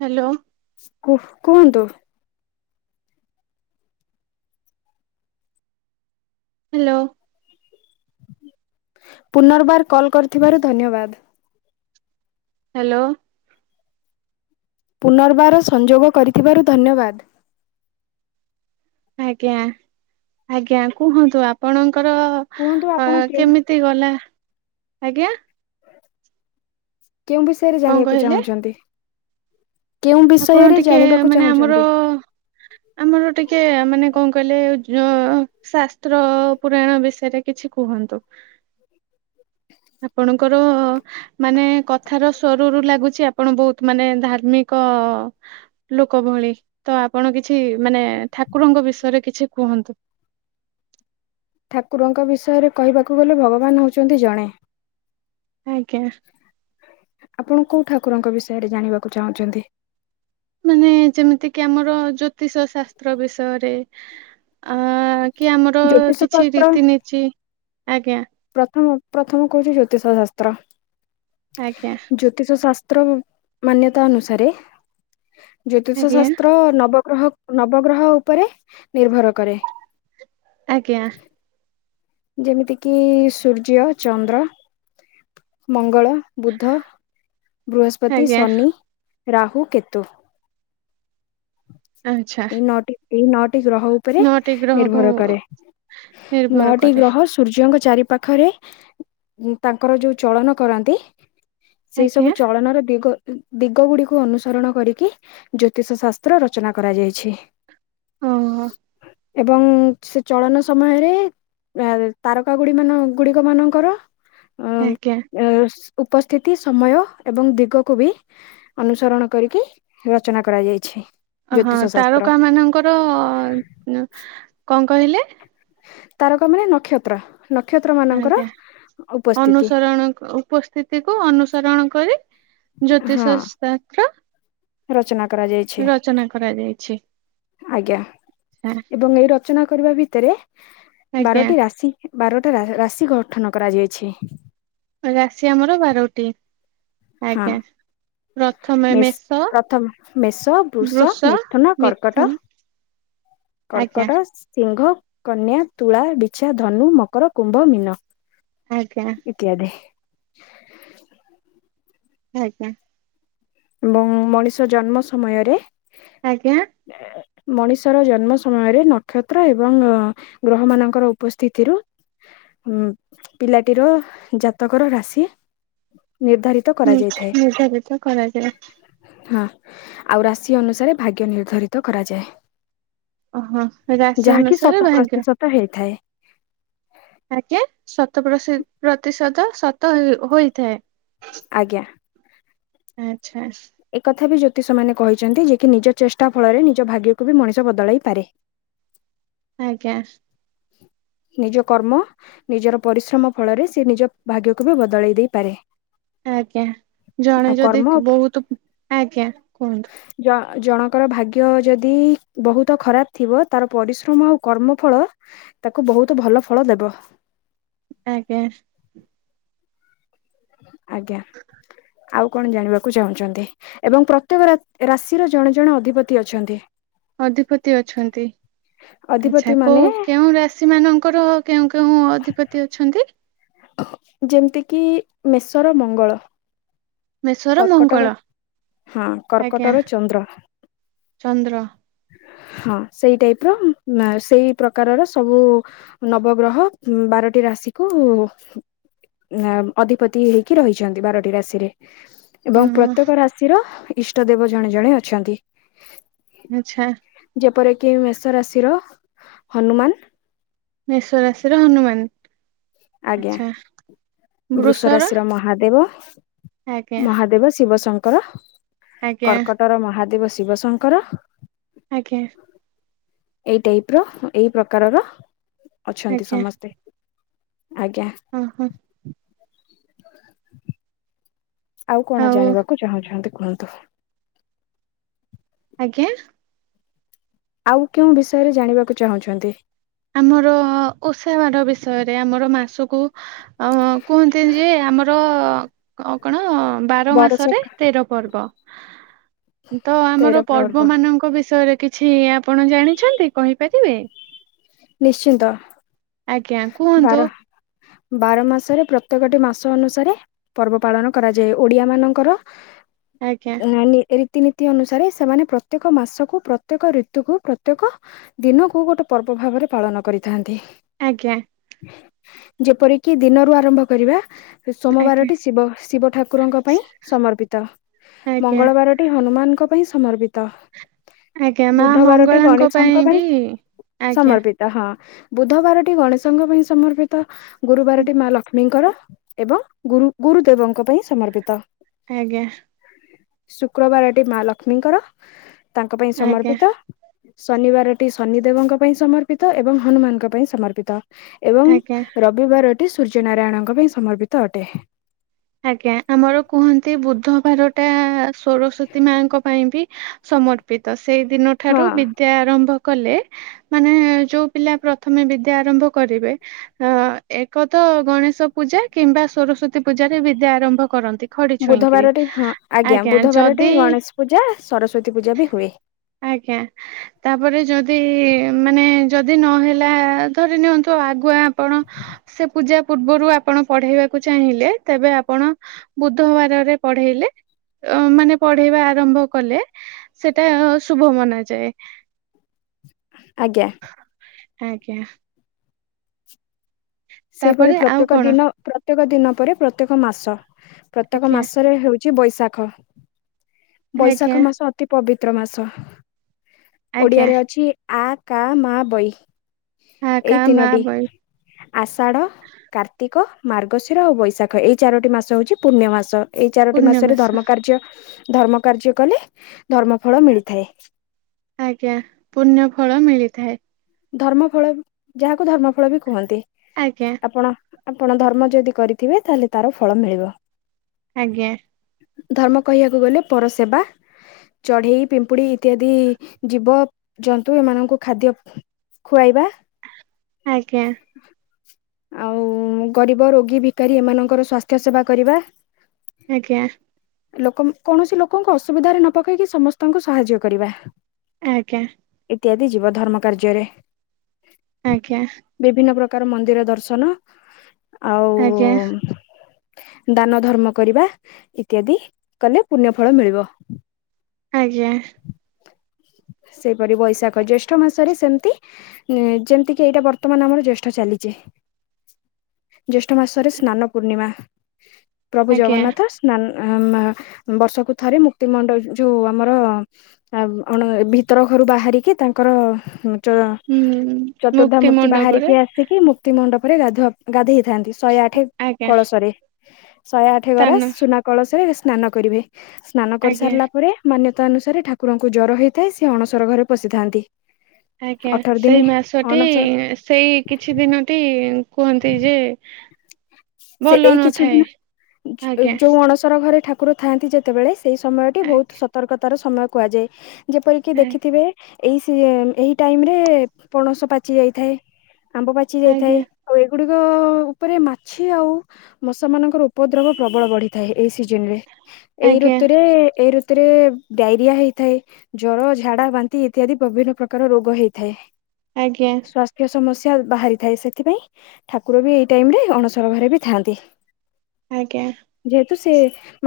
Hello. କୁ କୁହନ୍ତୁ। Hello. ପୁନର୍ବାର କଲ୍ କରିଥିବାରୁ ଧନ୍ୟବାଦ। ହ୍ୟାଲୋ। ପୁନର୍ବାର ସଂଯୋଗ କରିଥିବାରୁ ଧନ୍ୟବାଦ। ଆଜ୍ଞା ଆଜ୍ଞା କୁହନ୍ତୁ ଆପଣଙ୍କର କୁହନ୍ତୁ ଆପଣ କେଉଁ ଏ ଗଲା ଆଜ୍ଞା। କେଉଁ ବିଷୟରେ କଣ ଜାଣିବାକୁ କହିଲେ ଚାହୁଁଛନ୍ତି? କେଉଁ ଆପଣ ବିଷୟରେ ଟିକେ ଜାଣିବାକୁ ମାନେ ଆମର ଚାହୁଁଛନ୍ତି? ଆମର ଟିକେ ମାନେ କଣ କହିଲେ ଯୋ ଶାସ୍ତ୍ର ପୁରାଣ ବିଷୟରେ କିଛି କୁହନ୍ତୁ। [inaudible] ଆପଣଙ୍କର ମାନେ କଥାର ସ୍ଵରରୁ ଲାଗୁଛି ଆପଣ ବହୁତ ମାନେ ଧାର୍ମିକ ଲୋକ ଭଳି ତ ଆପଣ କିଛି ମାନେ ଠାକୁରଙ୍କ ବିଷୟରେ କିଛି କୁହନ୍ତୁ। ଠାକୁରଙ୍କ ବିଷୟରେ କହିବାକୁ ଗଲେ ଭଗବାନ ହେଉଛନ୍ତି ଜଣେ। ଆଜ୍ଞା। ଆପଣ କୋଉ ଠାକୁରଙ୍କ ବିଷୟରେ ଜାଣିବାକୁ ଚାହୁଁଛନ୍ତି। ମାନେ ଯେମିତିକି ଆମର ଜ୍ୟୋତିଷ ଶାସ୍ତ୍ର ବିଷୟରେ ଆ କି ଆମର ଜ୍ୟୋତିଷ କିଛି ଶାସ୍ତ୍ର ରୀତି ନେତୀ ଆଜ୍ଞା। ପ୍ରଥମ ପ୍ରଥମ କହୁଛି ଜ୍ୟୋତିଷ ଶାସ୍ତ୍ର। ଆଜ୍ଞା। ଜ୍ୟୋତିଷ ଶାସ୍ତ୍ର ମାନ୍ୟତା ଅନୁସାରେ ଜ୍ୟୋତିଷ ଆଜ୍ଞା ଶାସ୍ତ୍ର ନବ ଗ୍ରହ ନବଗ୍ରହ ଉପରେ ନିର୍ଭର କରେ। ଆଜ୍ଞା। ଯେମିତି କିି ସୂର୍ଯ୍ୟ ଚନ୍ଦ୍ର ମଙ୍ଗଳ ବୁଦ୍ଧ ବୃହସ୍ପତି ଆଜ୍ଞା ଶନି ରାହୁ କେତୁ। ଆଛା। ଏଇ ନଅଟି ଏଇ ନଅଟି ଗ୍ରହ ଉପରେ ଗ୍ରହକୁ ନିର୍ଭର କରେ ନଅ ନିର୍ଭର କରେ ସୂର୍ଯ୍ୟଙ୍କ ଚାରି ପାଖରେ ତାଙ୍କର ଯୋଉ ଚଳନ କରନ୍ତି ସେଇ ଆଜ୍ଞା ସବୁ ଚଳନ ର ଦିଗ ଦିଗ ଗୁଡିକୁ ଅନୁସରଣ କରିକି ଜ୍ୟୋତିଷ ଶାସ୍ତ୍ର ରଚନା କରାଯାଇଛି। ହଁ ହଁ। ଏବଂ ସେ ଚଳନ ସମୟରେ ତାରକା ଗୁଡି ମାନ ଗୁଡିକ ମାନଙ୍କର ଅ ଆଜ୍ଞା ଆ ଉପସ୍ଥିତି ସମୟ ଏବଂ ଦିଗକୁ ବି ଅନୁସରଣ କରିକି ରଚନା କରାଯାଇଛି। ଅ ହଁ ଜ୍ୟୋତିଷ ଶାସ୍ତ୍ର ତାରକା ମାନଙ୍କର କଣ କହିଲେ? ତାରକା ମାନେ ନକ୍ଷତ୍ର। ନକ୍ଷତ୍ର ମାନେ ଆଜ୍ଞା ଅନୁସରଣ ଉପସ୍ ସ୍ଥିତିକୁୁ ଅନୁସରଣ କରି ହଁ ଜ୍ୟୋତିଷ ସାତ୍ର ରଚନା କରାଯାଇଛି କରାଯାଇଛି ଆଜ୍ଞା ଏବଂ ଏଇ ରଚନା କରିବା ଭିତରେ ଆଜ୍ଞା ବାରଟି ରାଶି ବାରଟା ରାଶି ଗଠନ କରାଯାଇଛି। ରାଶ ଆମର ବାରଟି ଆଜ୍ଞା। ପ୍ରଥମେ ମିସ୍ ମେଷ ପ୍ରଥମ ମେଷ ବୃଷ ମିଥୁନ କର୍କଟ। ଆଜ୍ଞା କର୍କଟ ସିଂହ କନ୍ୟା ତୁଳା ବିଛା ଧନୁ ମକର କୁମ୍ଭ ମୀନ। ଆଜ୍ଞା। ଇତ୍ୟାଦି। [unintelligible] ଆଜ୍ଞା। ଏବଂ ମଣିଷ ଜନ୍ମ ସମୟରେ ଆଜ୍ଞା। ମଣିଷର ଜନ୍ମ ସମୟରେ ନକ୍ଷତ୍ର ଏବଂ ଗ୍ରହ ମାନଙ୍କର ଉପସ୍ଥିତି ରୁ ଉଁ ପିଲାଟିର ଜାତକର ରାଶି ନିର୍ଦ୍ଧାରିତ ହୁଁ କରାଯାଇଥାଏ। ନିର୍ଦ୍ଧାରିତ କରାଯାଏ। ହଁ ଆଉ ରାଶି ଅନୁସାରେ ଭାଗ୍ୟ ନିର୍ଦ୍ଧାରିତ କରାଯାଏ। ଓହୋ ରାଶି ଯାହାକି ଅନୁସାରେ ଶତ ଭାଗ୍ୟ ପ୍ରତିଶତ ହେଇଥାଏ। ଆଜ୍ଞା ଶତ ପ୍ରଶି ପ୍ରତିଶତ ଶତ ହୁଇ ହୋଇଥାଏ। ଆଜ୍ଞା। ଆଚ୍ଛା। ଏକଥା ବି ଜ୍ୟୋତିଷ ମାନେ କହିଛନ୍ତି ଯେ କି ନିଜ ଚେଷ୍ଟା ଫଳରେ ନିଜ ଭାଗ୍ୟକୁ ବି ମଣିଷ ବଦଳାଇ ପାରେ। ଆଜ୍ଞା। ନିଜ କର୍ମ ନିଜର ପରିଶ୍ରମ ଫଳରେ ସେ ନିଜ ଭାଗ୍ୟକୁ ବି ବଦଳେଇ ଦେଇପାରେ। ଆଜ୍ଞା ଜଣେ ଆଉ ଯଦି କର୍ମ ବହୁତ ଆଜ୍ଞା କୁହନ୍ତୁ। ଜ ଜଣଙ୍କର ଭାଗ୍ୟ ଯଦି ବହୁତ ଖରାପ ଥିବ ତାର ପରିଶ୍ରମ ଆଉ କର୍ମଫଳ ତାକୁ ବହୁତ ଭଲ ଫଳ ଦେବ। ଆଜ୍ଞା। ଆଜ୍ଞା। ଆଉ କଣ ଜାଣିବାକୁ ଚାହୁଁଛନ୍ତି ଏବଂ ପ୍ରତ୍ୟେକ ରାଶିର ଜଣେ ଜଣେ ଅଧିପତି ଅଛନ୍ତି। ଅଧିପତି ଅଛନ୍ତି ଅଧିପତି ଆଛା କୋଉ ମାନେ କେଉଁ ରାଷି ସେମାନଙ୍କର କେଉଁ କେଉଁ ଅଧିପତି ଅଛନ୍ତି? ଯେମିତିକି ମେଷର ମଙ୍ଗଳ। ମେଷର ମଙ୍ଗଳ କର୍କଟର ହଁ ଆଜ୍ଞା କର୍କଟର ଚନ୍ଦ୍ର। ଚନ୍ଦ୍ର ହଁ ସେଇ ଟାଇପ ର ସେଇ ପ୍ରକାରର ସବୁ ନବଗ୍ରହ ବାରଟି ରାଶିକୁୁ ଅଧିପତି ହେଇକି ରହିଚନ୍ତି ବାରଟି ରାଶିରେ। ଅ ଏବଂ ପ୍ରତ୍ୟେକ ରାଶିର ଇଷ୍ଟ ଦେବ ଜଣେ ଜଣେ ଅଛନ୍ତି। ଆଚ୍ଛା। ଯେପରିକି ମେଷ ରାଶିର ହନୁମାନ। ମେଶ ରାଶିର ହନୁମାନ ଆଜ୍ଞା ଆଚ୍ଛା। ବୃଷ ବୃଷର ରାଶିର ମହାଦେବ ଆଜ୍ଞା ମହାଦେବ ଶିବ ଶଙ୍କର। ଆଜ୍ଞା କର୍କଟର ମହାଦେବ ଶିବ ଶଙ୍କର। ଆଜ୍ଞା। ଏଇ ଟାଇପ ର ଏଇ ପ୍ରକାରର ଅଛନ୍ତି ସମସ୍ତେ ଆଜ୍ଞା। ଅଁହଁ। ଆଉ କଣ ଜାଣିବାକୁ ଚାହୁଁଛନ୍ତି କୁହନ୍ତୁ? ଆଜ୍ଞା। ଆଉ କେଉଁ ବିଷୟରେ ଜାଣିବାକୁ ଚାହୁଁଛନ୍ତି? ଆମର ଓଷା ବାର ବିଷୟରେ ଆମର ମାସକୁ ଅଁ କୁହନ୍ତି ଯେ ଆମର କଣ ବାର ମାସରେ ବରଷକ ତେର ପର୍ବ ତ ଆମର ପର୍ବ ମାନଙ୍କ ବିଷୟରେ କି ଛି ଆପଣ ଜାଣିଛନ୍ତି କହିପାରିବେ? ନିଶ୍ଚିନ୍ତ। ଆଜ୍ଞା କୁହନ୍ତୁ। ବାର ବାର ମାସରେ ପ୍ରତ୍ୟେକଟି ମାସ ଅନୁସାରେ ପର୍ବ ପାଳନ କରାଯାଏ। ଓଡିଆ ମାନଙ୍କର ଆଜ୍ଞା ଏହା ନି ରୀତି ନି ତୀ ଅନୁସାରେ ସେମାନେ ପ୍ରତ୍ୟେକ ମାସକୁ ପ୍ରତ୍ୟେକ ଋତୁକୁ ପ୍ରତ୍ୟେକ ଦିନକୁ ଗୋଟେ ପର୍ବ ଭାବରେ ପାଳନ କରିଥାନ୍ତି। ଆଜ୍ଞା। ଯେପରିକି ଦିନରୁ ଆରମ୍ଭ କରିବା। ଆଜ୍ଞା ସୋମବାରଟି ଶିବ ଶିବ ଠାକୁରଙ୍କ ପାଇଁ ସମର୍ପିତ। ଆଜ୍ଞା ମଙ୍ଗଳବାର ଟି ହନୁମାନଙ୍କ ପାଇଁ ସମର୍ପିତ। ଆଜ୍ଞା ମା ବୁଧବାରଟି ମଙ୍ଗଳାଙ୍କ ଗଣେଶଙ୍କ ପାଇଁ ବି ଆଜ୍ଞା ସମର୍ପି ଏ ହଁ ବୁଧବାରଟି ଗଣେଶଙ୍କ ପାଇଁ ସମର୍ପିତ ଗୁରୁବାରଟି ମା ଲକ୍ଷ୍ମୀଙ୍କର ଏବଂ ଗୁରୁ ଗୁରୁ ଦେବଙ୍କ ପାଇଁ ସମର୍ପିତ। ଆଜ୍ଞା। ଶୁକ୍ରବାରଟି ମା ଲକ୍ଷ୍ମୀଙ୍କର ତାଙ୍କ ପାଇଁ ଆଜ୍ଞା ସମର୍ପିତ। ଶନିବାରଟି ଶନି ଦେବଙ୍କ ପାଇଁ ସମର୍ପିତ ଏବଂ ହନୁମାନଙ୍କ ପାଇଁ ସମର୍ପିତ। ଏବଂ ଆଜ୍ଞା ରବିବାରଟି ସୂର୍ଯ୍ୟ ନାରାୟଣଙ୍କ ପାଇଁ ସମର୍ପିତ ଅଟେ। ଆଜ୍ଞା ଆମର କୁହନ୍ତି ବୁଧବାରଟା ସରସ୍ଵତୀ ମାଙ୍କ ପାଇଁ ବି ସମର୍ପିତ ସେଇ ଦିନ ହଁ। ଠାରୁ ବି ଦ୍ୟା ଆରମ୍ଭ କଲେ ମାନେ ଯୋଉ ପିଲା ପ୍ରଥମେ ବିଦ୍ୟା ଆରମ୍ଭ କରିବେ ଅଁ ଏକ ତ ଗଣେଶ ପୂଜା କିମ୍ବା ସରସ୍ଵତୀ ପୂଜାରେ ବିଦ୍ୟା ଆରମ୍ଭ କରନ୍ତି। ଖଡି ଛୁଇଁକିରି ବୁଧବାରଟି ହଁ ଆଜ୍ଞା ବୁଧବାରଟି ଗଣେଶ ପୂଜା ସରସ୍ଵତୀ ପୂଜା ବି ହୁଏ। ଆଜ୍ଞା। ତାପରେ ଯଦି ମାନେ ଯଦି ନହେଲା ଧରି ନିଅନ୍ତୁ ଆଗୁଆ ଆପଣ ସେ ପୂଜା ପୂର୍ବରୁ ଆପଣ ପଢେଇବାକୁ ଚାହିଁଲେ ତେବେ ଆପଣ ବୁଧବାରରେ ପଢେଇଲେ ଅ ମାନେ ପଢେଇବା ଆରମ୍ଭ କଲେ ସେଟା ଶୁଭ ମନାଯାଏ। ଆଜ୍ଞା। ଆଜ୍ଞା। ସେହିପରି ତାପରେ ଆଉ ପ୍ରତ୍ୟେକ କଣ ଦିନ ପ୍ରତ୍ୟେକ ଦିନ ପରେ ପ୍ରତ୍ୟେକ ମାସ ପ୍ରତ୍ୟେକ ଆଜ୍ଞା ମାସରେ ହେଉ ଚି ବୈଶାଖ ଆଜ୍ଞା ବୈଶାଖ ମାସ ଅତି ପବିତ୍ର ମାସ। ଆଜ୍ଞା ଓଡିଆରେ ଅଛି ଆ, କା, ମା, ବୈ ଆ, କା, ମା, ବୈ। ଆଷାଢ଼, କାର୍ତ୍ତିକ, ମାର୍ଗଶିର, ଆଉ ବୈଶାଖ ଏଇ ଚାରୋଟି ମାସ ହୋଉଚି ପୂନ୍ୟମାସ। ଏଇ ଚାରୋଟି ପୂର୍ଣ୍ୟ ମାସରେ ମାସ ଧର୍ମ କାର୍ଯ୍ୟ ଧର୍ମ କାର୍ଯ୍ୟ କଲେ ଧର୍ମ ଫଳ ମିଳିଥାଏ। ଆଜ୍ଞା ପୂନ୍ୟ ଫଳ ମିଳିଥାଏ। ଧର୍ମ ଫଳ ଯାହାକୁ ଧର୍ମ ଫଳ ବି କୁହନ୍ତି। ଆଜ୍ଞା। ଆପଣ ଆପଣ ଧର୍ମ ଯଦି କରିଥିବେ ତାହେଲେ ତାର ଫଳ ମିଳିବ। ଆଜ୍ଞା। ଧର୍ମ କହିବାକୁ ଗଲେ ପର ସେବା ଚଢେଇ, ପିମ୍ପୁଡି ଇତ୍ୟାଦି ଜୀବ ଜନ୍ତୁ ଏମାନଙ୍କୁ ଖାଦ୍ୟ ଖୁଆଇବା। ଆଜ୍ଞା। ଆଉ ଗରିବ ରୋଗୀ ଭିକାରୀ ଏମାନଙ୍କର ସ୍ୱାସ୍ଥ୍ୟ ସେବା କରିବା। ଆଜ୍ଞା। ଲୋକମ୍ କୌଣସି ଲୋକଙ୍କୁ ଅସୁବିଧାରେ ନ ପକେଇକି ସମସ୍ତଙ୍କୁ ସହାଯ୍ୟ କରିବା। ଆଜ୍ଞା। ଇତ୍ୟାଦି ଯିବ ଧର୍ମ କାର୍ଯ୍ୟରେ। ଆଜ୍ଞା। ବିଭିନ୍ନ ପ୍ରକାର ମନ୍ଦିର ଦର୍ଶନ ଆଜ୍ଞା ଆଉ ଦାନ ଧର୍ମ କରିବା ଇତ୍ୟାଦି କଲେ ପୁନ୍ୟ ଫଳ ମିଳିବ। ଆଜ୍ଞା। ସେଇପରି ବୈଶାଖ, ଜ୍ୟେଷ୍ଠ ମାସରେ ସେମତି ଏ ଯେମତି କିି ଏଇଟା ବର୍ତ୍ତମାନ ଆମର ଜ୍ୟେଷ୍ଠ ଚାଲିଚି। ଜ୍ୟେଷ୍ଠ ମାସରେ ସ୍ନାନ ପୂର୍ଣ୍ଣିମା, ପ୍ରଭୁ ଆଜ୍ଞା ଜଗନ୍ନାଥ ସ୍ ସାନ୍ ଆ ମା ବର୍ଷକୁ ଥରେ ମୁକ୍ତିମଣ୍ଡ ଯୋଉ ଆମର ଆଉ ଅଣ ଭିତର ଘରୁ ବାହାରିକି ତାଙ୍କର ହୁଁ ଚ ହୁଁ ଚତୁର୍ଦ୍ଧା ମୁକ୍ତି ମୂର୍ତ୍ତି ମଣ୍ଡପରେ ବାହାରିକି ଆସିକି ମୁକ୍ତ ମଣ୍ଡପରେ ଗାଧୁଆ ଗାଧେଇଥାନ୍ତି। ଶହେ ଆଠେ ଆଜ୍ଞା କଳସରେ ଶହେ ଆଠେ ଗରା ସ୍ଥାନ ସୁନା କଳସରେ ସ୍ନାନ କରିବେ। ସ୍ନାନ ଆଜ୍ଞା କରିସାରିଲା ପରେ ମାନ୍ୟତା ଅନୁସାରେ ଠାକୁରଙ୍କୁ ଜ୍ଵର ହେଇଥାଏ, ସେ ଅଣସର ଘରେ ପଶିଥାନ୍ତି। ଆଜ୍ଞା। ଅଠର ଦିନ ସେଇ ମାସଟି, ଅଣସର ସେଇ କିଛି ଦିନଟି କୁହନ୍ତି ଯେ ସେ ଭଲ ଏଇ କିଛି ନଥାଏ ଦିନ ଯୋ ଆଜ୍ଞା ଯୋଉ ଅଣସର ଘରେ ଠାକୁର ଥାଆନ୍ତି ଯେତେବେଳେ ସେଇ ସମୟଟି ବହୁତ ସତର୍କତାର ସମୟ କୁହାଯାଏ। ଯେପରିକି ଆଜ୍ଞା ଦେଖିଥିବେ ଏଇ ସି ଏହି ଟାଇମ୍ ରେ ପଣସ ପାଚି ଯାଇଥାଏ। ଆମ୍ବ ପାଚି ଯାଇଥାଏ। ଆଜ୍ଞା ଆଉ ଏଗୁଡିକ ଉପରେ ମାଛି ଆଉ ମଶା ମାନଙ୍କର ଉପଦ୍ରବ ପ୍ରବଳ ବଢିଥାଏ ଏଇ ସିଜନ୍ ରେ। ଏଇ ଆଜ୍ଞା ଋତୁରେ ଏଇ ଋତୁରେ ଡାଇରିଆ ହେଇଥାଏ। ଜର, ଝାଡା, ବାନ୍ତି ଇତ୍ୟାଦି ବିଭିନ୍ନ ପ୍ରକାର ରୋଗ ହେଇଥାଏ। ଆଜ୍ଞା। ସ୍ୱାସ୍ଥ୍ୟ ସମସ୍ୟା ବାହାରିଥାଏ। ସେଥିପାଇଁ, ଠାକୁର ବି ଏଇ ଟାଇମ୍ ରେ ଅଣସ ସର ଘରେ ବି ଥାଆନ୍ତି। ଆଜ୍ଞା। ଯେହେତୁ ସେ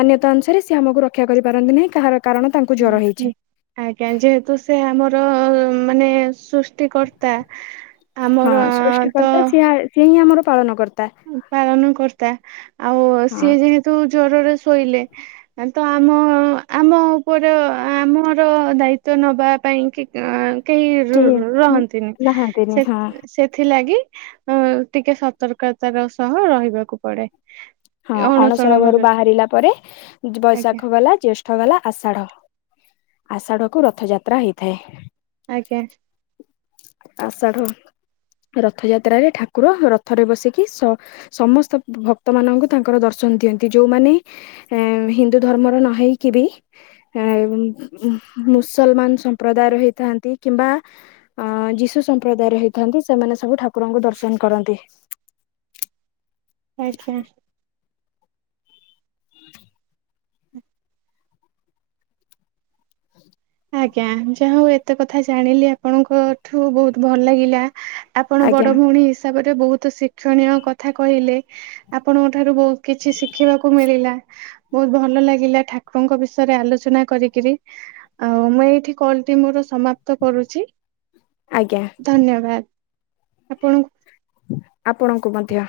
ମାନ୍ୟତା ଅନୁସାରେ ସିଏ ଆମକୁ ରକ୍ଷା କରିପାରନ୍ତି ନାହିଁ। କାହାର କାରଣ ତାଙ୍କୁ ଜର ହେଇଛି। ଆଜ୍ଞା। ଯେହେତୁ ସେ ଆମର ମାନେ ସୁସ୍ ସୃଷ୍ଟି କର୍ତା ହଁ ଆମର ତ ସୃଷ୍ଟିକର୍ତ୍ତା ସିଏ ସିଏ ହିଁ ଆମର ପାଳନ କର୍ ପାଳନ କର୍ତ୍ତା, ଆଉ ହଁ ସିଏ ଯେହେତୁ ଜ୍ଵରରେ ଶୋଇଲେ ତ ଆମ ଆମ ଉପର ଆମର ଦାୟିତ୍ବ ନବା ପାଇଁ କି କେହି ରୁ ରୁ ହୁଁ ରହନ୍ତିନ। ନାହାନ୍ତିନି ସେ ହଁ ସେଥିଲାଗି ଟିକେ ସତର୍କତାର ସହ ରହିବାକୁ ପଡେ। ହଁ। ଅଣସର ଅଣସଣ ଘରୁ ଘରେ ବାହାରିଲା ପରେ, ଆଜ୍ଞା ବୈଶାଖ ଗଲା ଜ୍ୟେ ଷ୍ଠ ଗଲା ଆଷାଢ, ଆଷାଢ କୁ ରଥଯାତ୍ରା ହେଇଥାଏ। ଆଜ୍ଞା। ଆଷାଢ, ରଥଯାତ୍ରାରେ ଠାକୁର ରଥରେ ବସିକି ସ ସମସ୍ତ ଭକ୍ତ ମାନଙ୍କୁ ତାଙ୍କର ଦର୍ଶନ ଦିଅନ୍ତି। ଯୋଉମାନେ ଏ ହିନ୍ଦୁ ଧର୍ମର ନହେଇକି ବି ମୁସଲମାନ ସମ୍ପ୍ରଦାୟ ର ହେଇଥାନ୍ତି, କିମ୍ବା ଅ ଯିଶୁ ସମ୍ପ୍ରଦାୟର ହେଇଥାନ୍ତି ସେମାନେ ସବୁ ଠାକୁରଙ୍କୁ ଦର୍ଶନ କରନ୍ତି। ଆଚ୍ଛା। ଆଜ୍ଞା। ହ [inaudible] ଆଜ୍ଞା। ଯାହା ହଉ ଏତେ କଥା ଜାଣିଲି ଆପଣଙ୍କଠୁ ବହୁତ୍ ଭଲ ଲାଗିଲା। ଆପଣ ଆଜ୍ଞା ବଡ ଭଉଣୀ ହିସାବରେ ବହୁତ ଶିକ୍ଷଣୀୟ କଥା କହିଲେ। ଆପଣଙ୍କ ଠାରୁ ବହୁତ କିଛି ଶିଖିବାକୁ ମିଳିଲା। ବହୁତ୍ ଭଲ ଲାଗିଲା ଠାକୁରଙ୍କ ବିଷୟରେ ଆଲୋଚନା କରିକିରି। ଆଉ ମୁଁ ଏଇଠି କଲ୍ ଟି ମୋର ସମାପ୍ତ କରୁଚି। ଆଜ୍ଞା। ଧନ୍ୟବାଦ। ଆପଣଙ୍କୁ ଆପଣଙ୍କୁ ମଧ୍ୟ।